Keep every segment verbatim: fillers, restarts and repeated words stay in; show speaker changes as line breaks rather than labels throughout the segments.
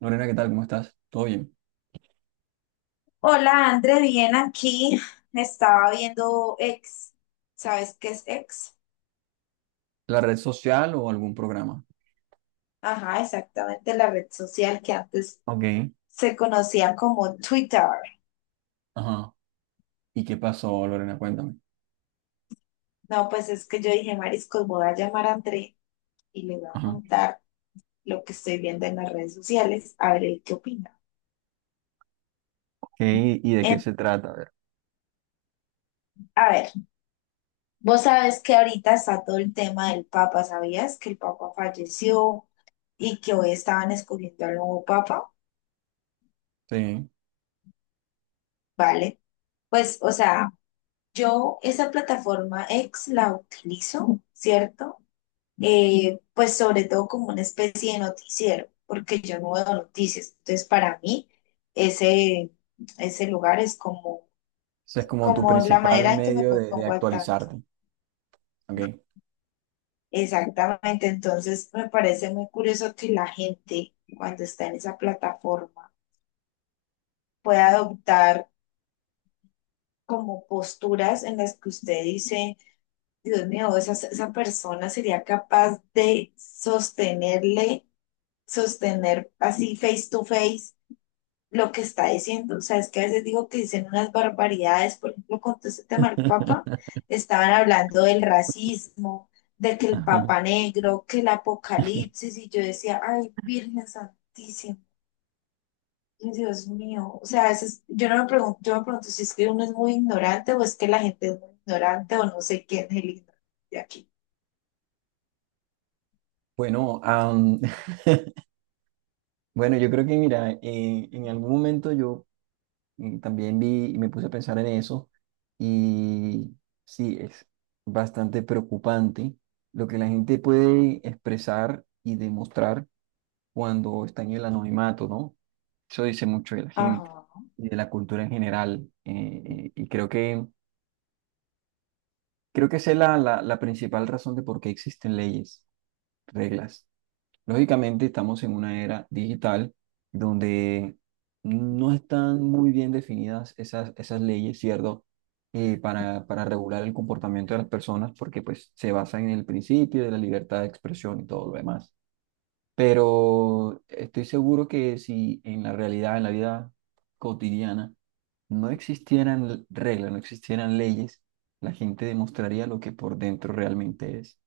Lorena, ¿qué tal? ¿Cómo estás? ¿Todo bien?
Hola, André, bien aquí. Estaba viendo X. ¿Sabes qué es X?
¿La red social o algún programa?
Ajá, exactamente la red social que antes
Ok.
se conocía como Twitter.
Ajá. ¿Y qué pasó, Lorena? Cuéntame.
No, pues es que yo dije, Mariscos, voy a llamar a André y le voy a
Ajá.
contar lo que estoy viendo en las redes sociales, a ver él qué opina.
Ok, ¿y de qué
En-
se trata? A ver.
a ver, vos sabes que ahorita está todo el tema del Papa, ¿sabías? Que el Papa falleció y que hoy estaban escogiendo al nuevo Papa,
Sí.
¿vale? Pues, o sea, yo esa plataforma X la utilizo, ¿cierto? Eh, pues sobre todo como una especie de noticiero, porque yo no veo noticias. Entonces, para mí, ese, ese lugar es como,
Ese es como tu
como la
principal
manera en que me
medio de, de
pongo al tanto.
actualizarte. Ok.
Exactamente. Entonces, me parece muy curioso que la gente, cuando está en esa plataforma, pueda adoptar como posturas en las que usted dice. Dios mío, esa, esa persona sería capaz de sostenerle, sostener así face to face lo que está diciendo. O sea, es que a veces digo que dicen unas barbaridades, por ejemplo, con todo este tema del Papa, estaban hablando del racismo, de que el
Ajá.
Papa negro, que el apocalipsis, y yo decía, ay, Virgen Santísima. Y Dios mío, o sea, a veces yo no me pregunto, yo me pregunto si es que uno es muy ignorante o es que la gente es muy ignorante o no sé quién es el ignorante de aquí.
Bueno, am, bueno, yo creo que mira, eh, en algún momento yo mm, también vi y me puse a pensar en eso y sí, es bastante preocupante lo que la gente puede expresar y demostrar cuando está en el anonimato, ¿no? Eso dice mucho de la gente
Ajá.
y de la cultura en general. Eh, eh, y creo que, creo que esa es la, la, la principal razón de por qué existen leyes, reglas. Lógicamente estamos en una era digital donde no están muy bien definidas esas, esas leyes, ¿cierto? Eh, para, para regular el comportamiento de las personas porque pues se basan en el principio de la libertad de expresión y todo lo demás. Pero estoy seguro que si en la realidad, en la vida cotidiana, no existieran l- reglas, no existieran leyes, la gente demostraría lo que por dentro realmente es.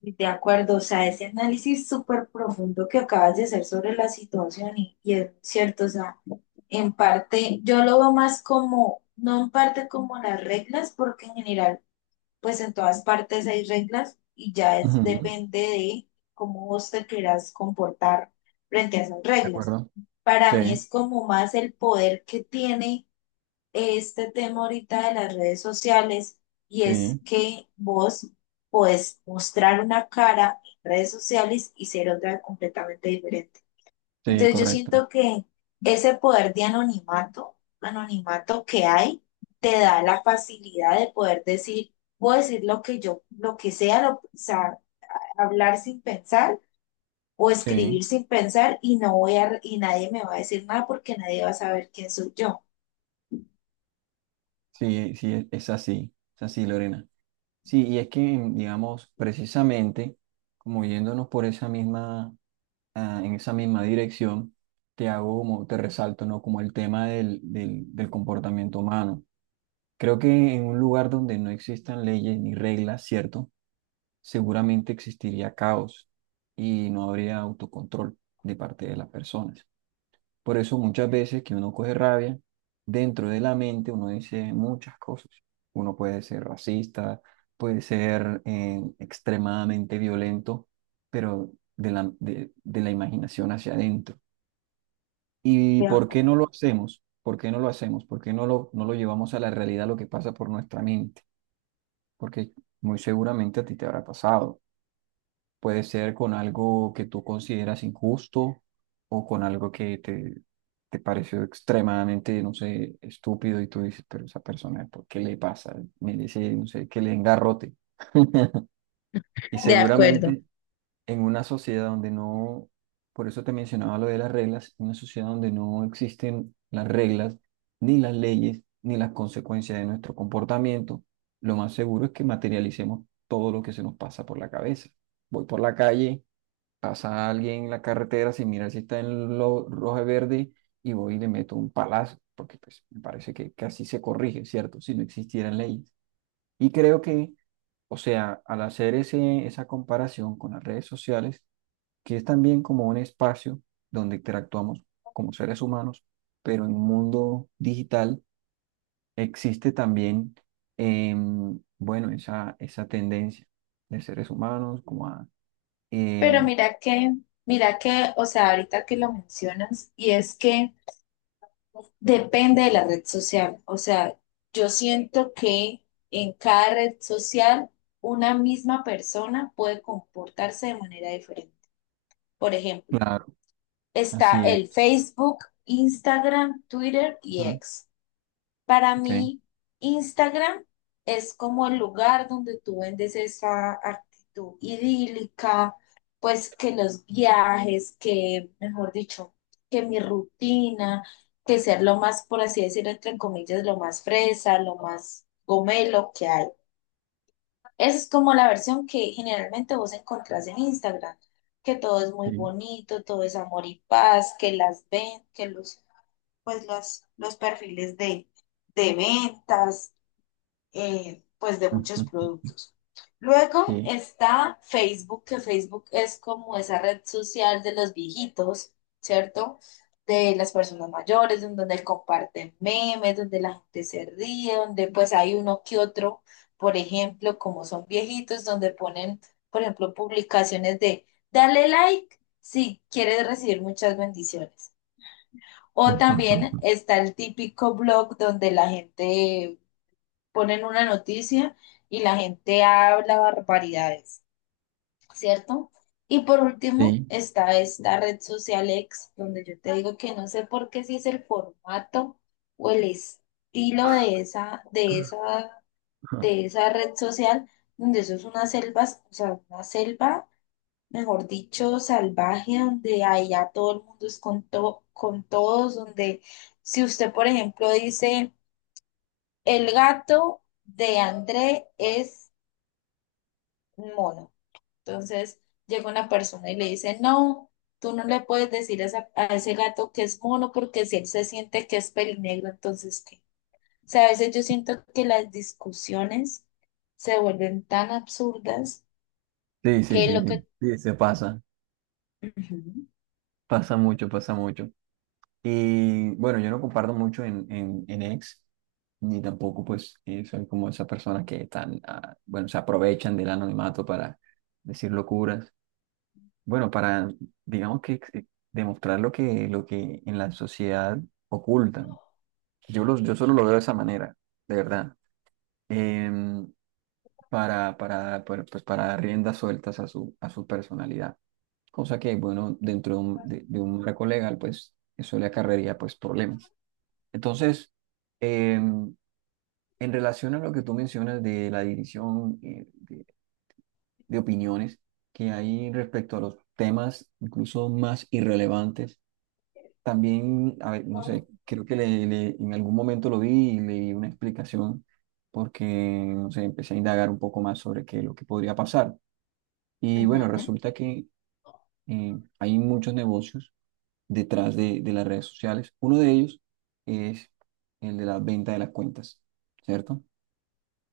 De acuerdo, o sea, ese análisis súper profundo que acabas de hacer sobre la situación y, y es cierto, o sea, en parte yo lo veo más como, no en parte como las reglas, porque en general, pues en todas partes hay reglas y ya es
Ujú.
depende de cómo vos te quieras comportar frente a esas
¿De
reglas.
acuerdo?
Para mí
Sí,
es como más el poder que tiene este tema ahorita de las redes sociales y es
sí,
que vos podés mostrar una cara en redes sociales y ser otra completamente diferente.
sí,
Entonces yo
correcto.
siento que ese poder de anonimato, anonimato que hay, te da la facilidad de poder decir, puedo decir lo que yo, lo que sea, lo- o sea, hablar sin pensar o
Sí,
escribir sin pensar y no voy a, y nadie me va a decir nada porque nadie va a saber quién soy yo.
sí, sí, es es así, es así, Lorena. Sí, y es que, mm, digamos, precisamente, como yéndonos por esa misma, ah, en esa misma dirección, te hago como, te resalto, ¿no? Como el tema del, del, del comportamiento humano. Creo que en un lugar donde no existan leyes ni reglas, ¿cierto? Seguramente existiría caos y no habría autocontrol de parte de las personas. Por eso muchas veces que uno coge rabia, dentro de la mente uno dice muchas cosas. Uno puede ser racista, puede ser eh, extremadamente violento, pero de la, de, de la imaginación hacia adentro. ¿Y
De
por qué no
acuerdo.
lo hacemos? ¿Por qué no lo hacemos? ¿Por qué no lo, no lo llevamos a la realidad, lo que pasa por nuestra mente? Porque muy seguramente a ti te habrá pasado. Puede ser con algo que tú consideras injusto o con algo que te, te pareció extremadamente, no sé, estúpido y tú dices, pero esa persona, ¿por qué le pasa? Merece, no sé, que le engarrote. Y
De acuerdo.
seguramente en una sociedad donde no, por eso te mencionaba lo de las reglas, en una sociedad donde no existen las reglas, ni las leyes, ni las consecuencias de nuestro comportamiento, lo más seguro es que materialicemos todo lo que se nos pasa por la cabeza. Voy por la calle, pasa alguien en la carretera sin mirar si está en lo rojo y verde, y voy y le meto un palazo, porque pues me parece que, que así se corrige, ¿cierto? Si no existieran leyes. Y creo que, o sea, al hacer ese, esa comparación con las redes sociales, que es también como un espacio donde interactuamos como seres humanos, pero en un mundo digital existe también, em, bueno, esa, esa tendencia de seres humanos como a...
Pero
eh,
mira que, mira que, o sea, ahorita que lo mencionas, y es que depende de la red social. O sea, yo siento que en cada red social una misma persona puede comportarse de manera diferente. Por ejemplo,
claro,
está
así es.
el Facebook, Instagram, Twitter y X. Para
Okay.
mí, Instagram es como el lugar donde tú vendes esa actitud idílica, pues que los viajes, que, mejor dicho, que mi rutina, que ser lo más, por así decirlo, entre comillas, lo más fresa, lo más gomelo que hay. Esa es como la versión que generalmente vos encontrás en Instagram, que todo es muy
Sí.
bonito, todo es amor y paz, que las ven, que los, pues las, los perfiles de, de ventas, eh, pues de muchos
Ujú.
productos. Luego
Sí.
está Facebook, que Facebook es como esa red social de los viejitos, ¿cierto? De las personas mayores, donde comparten memes, donde la gente se ríe, donde pues hay uno que otro, por ejemplo, como son viejitos, donde ponen, por ejemplo, publicaciones de dale like si quieres recibir muchas bendiciones. O
Ujú.
también está el típico blog donde la gente ponen una noticia y la gente habla barbaridades, ¿cierto? Y por último
Sí.
está esta red social X, donde yo te digo que no sé por qué si es el formato o el estilo de esa, de esa,
Ujú.
de esa red social, donde eso es una selva, o sea, una selva, mejor dicho, salvaje, donde allá todo el mundo es con, to- con todos, donde si usted, por ejemplo, dice, el gato de André es un mono. Entonces llega una persona y le dice, no, tú no le puedes decir a, esa- a ese gato que es mono porque si él se siente que es pelinegro, entonces ¿qué? O sea, a veces yo siento que las discusiones se vuelven tan absurdas
Sí, sí,
que
sí,
lo
sí.
que...
Sí, se pasa.
Ujú,
Pasa mucho, pasa mucho. Y bueno, yo no comparto mucho en, en, en ex, ni tampoco pues eh, soy como esas personas que están, ah, bueno, se aprovechan del anonimato para decir locuras. Bueno, para, digamos que ex- eh, demostrar lo que, lo que en la sociedad ocultan. Yo, los, yo solo lo veo de esa manera, de verdad. Em, para, para, para, pues, para dar riendas sueltas a su, a su personalidad. Cosa que, bueno, dentro de un, de, de un marco legal, pues eso le acarrearía pues problemas. Entonces, em, en relación a lo que tú mencionas de la división eh, de opiniones que hay respecto a los temas incluso más irrelevantes, también, a ver, no sé, creo que le, le- en algún momento lo vi y leí una explicación porque, no sé, empecé a indagar un poco más sobre qué, es lo que podría pasar. Y bueno,
ujú,
resulta que eh, hay muchos negocios detrás de, de las redes sociales. Uno de ellos es el de la venta de las cuentas, ¿cierto?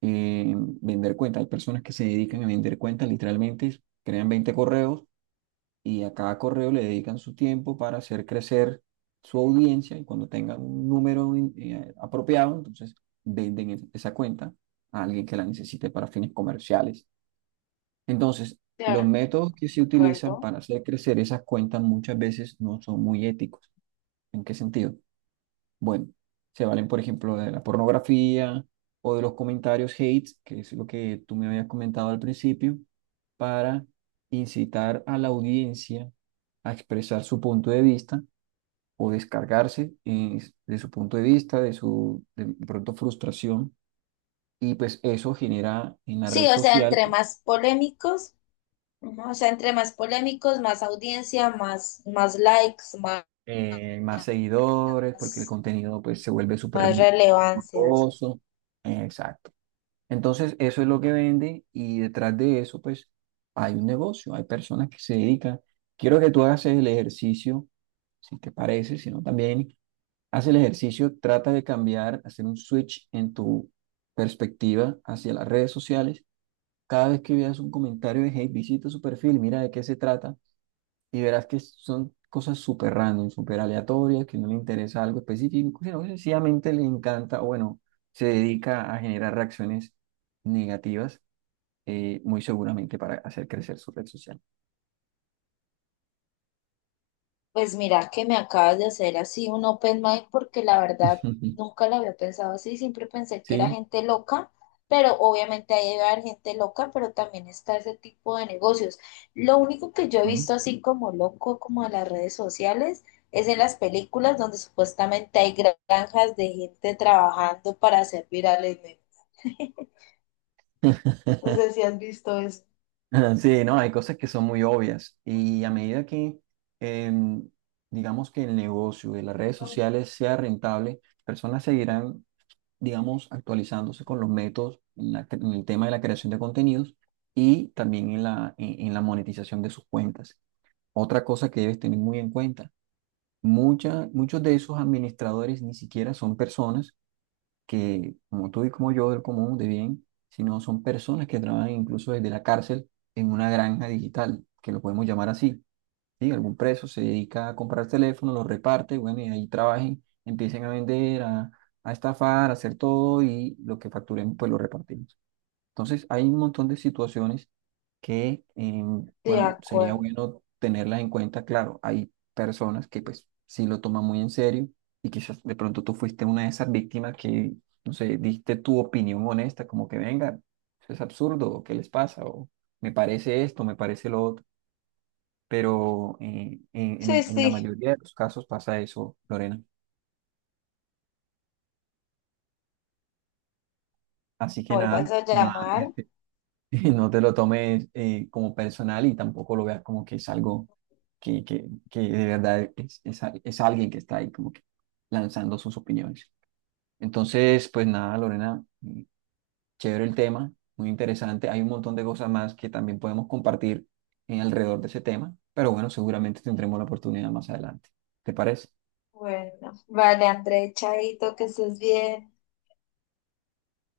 Eh, vender cuentas. Hay personas que se dedican a vender cuentas, literalmente crean veinte correos y a cada correo le dedican su tiempo para hacer crecer su audiencia y cuando tengan un número eh, apropiado, entonces venden es- esa cuenta a alguien que la necesite para fines comerciales. Entonces, los
de
métodos que se utilizan
acuerdo.
para hacer crecer esas cuentas muchas veces no son muy éticos. ¿En qué sentido? Bueno, se valen, por ejemplo, de la pornografía o de los comentarios hate, que es lo que tú me habías comentado al principio, para incitar a la audiencia a expresar su punto de vista o descargarse eh, de su punto de vista, de su de pronto frustración. Y pues eso genera en la
Sí,
red
o sea,
social
entre más polémicos, ujú, o sea, entre más polémicos, más audiencia, más, más likes, más,
eh, más seguidores, porque el contenido pues se vuelve súper
más relevancias.
famoso. Exacto. Entonces, eso es lo que vende y detrás de eso pues hay un negocio, hay personas que se dedican. Quiero que tú hagas el ejercicio, si te parece, si no también haz el ejercicio, trata de cambiar, hacer un switch en tu perspectiva hacia las redes sociales. Cada vez que veas un comentario de hate, visita su perfil, mira de qué se trata y verás que son cosas súper random, súper aleatorias, que no le interesa algo específico, sino que sencillamente le encanta, o bueno, se dedica a generar reacciones negativas, eh, muy seguramente para hacer crecer su red social.
Pues mira que me acabas de hacer así un open mic porque la verdad nunca lo había pensado así, siempre pensé que era
Sí.
gente loca, pero obviamente ahí debe haber gente loca, pero también está ese tipo de negocios. Lo único que yo he
Ujú.
visto así como loco, como en las redes sociales, es en las películas donde supuestamente hay granjas de gente trabajando para hacer viral el meme. No sé si has visto esto.
Sí, no, hay cosas que son muy obvias y a medida que, em, digamos que el negocio de las redes sociales sea rentable, personas seguirán, digamos, actualizándose con los métodos en, la en el tema de la creación de contenidos y también en la, en, en la monetización de sus cuentas. Otra cosa que debes tener muy en cuenta, mucha, muchos de esos administradores ni siquiera son personas que, como tú y como yo, del común, de bien, sino son personas que trabajan incluso desde la cárcel en una granja digital, que lo podemos llamar así. ¿Sí? Algún preso se dedica a comprar teléfonos, los reparte, bueno, y ahí trabajen, empiecen a vender, a, a estafar, a hacer todo y lo que facturen, pues lo repartimos. Entonces, hay un montón de situaciones que, eh,
De
bueno, sería
acuerdo.
bueno tenerlas en cuenta. Claro, hay personas que pues sí lo toman muy en serio y quizás de pronto tú fuiste una de esas víctimas que, no sé, diste tu opinión honesta, como que venga, eso es absurdo, o ¿qué les pasa? O me parece esto, me parece lo otro, pero eh, en,
Sí,
en- en la
sí.
mayoría de los casos pasa eso, Lorena. Así que
Me
nada,
vuelvas a
nada,
llamar.
eh, no te lo tomes eh, como personal y tampoco lo veas como que es algo que, que, que de verdad es, es, al- es alguien que está ahí como que lanzando sus opiniones. Entonces, pues nada, Lorena, mm, chévere el tema, muy interesante. Hay un montón de cosas más que también podemos compartir eh, alrededor de ese tema, pero bueno, seguramente tendremos la oportunidad más adelante. ¿Te parece?
Bueno, vale, André, chaito, que estés bien.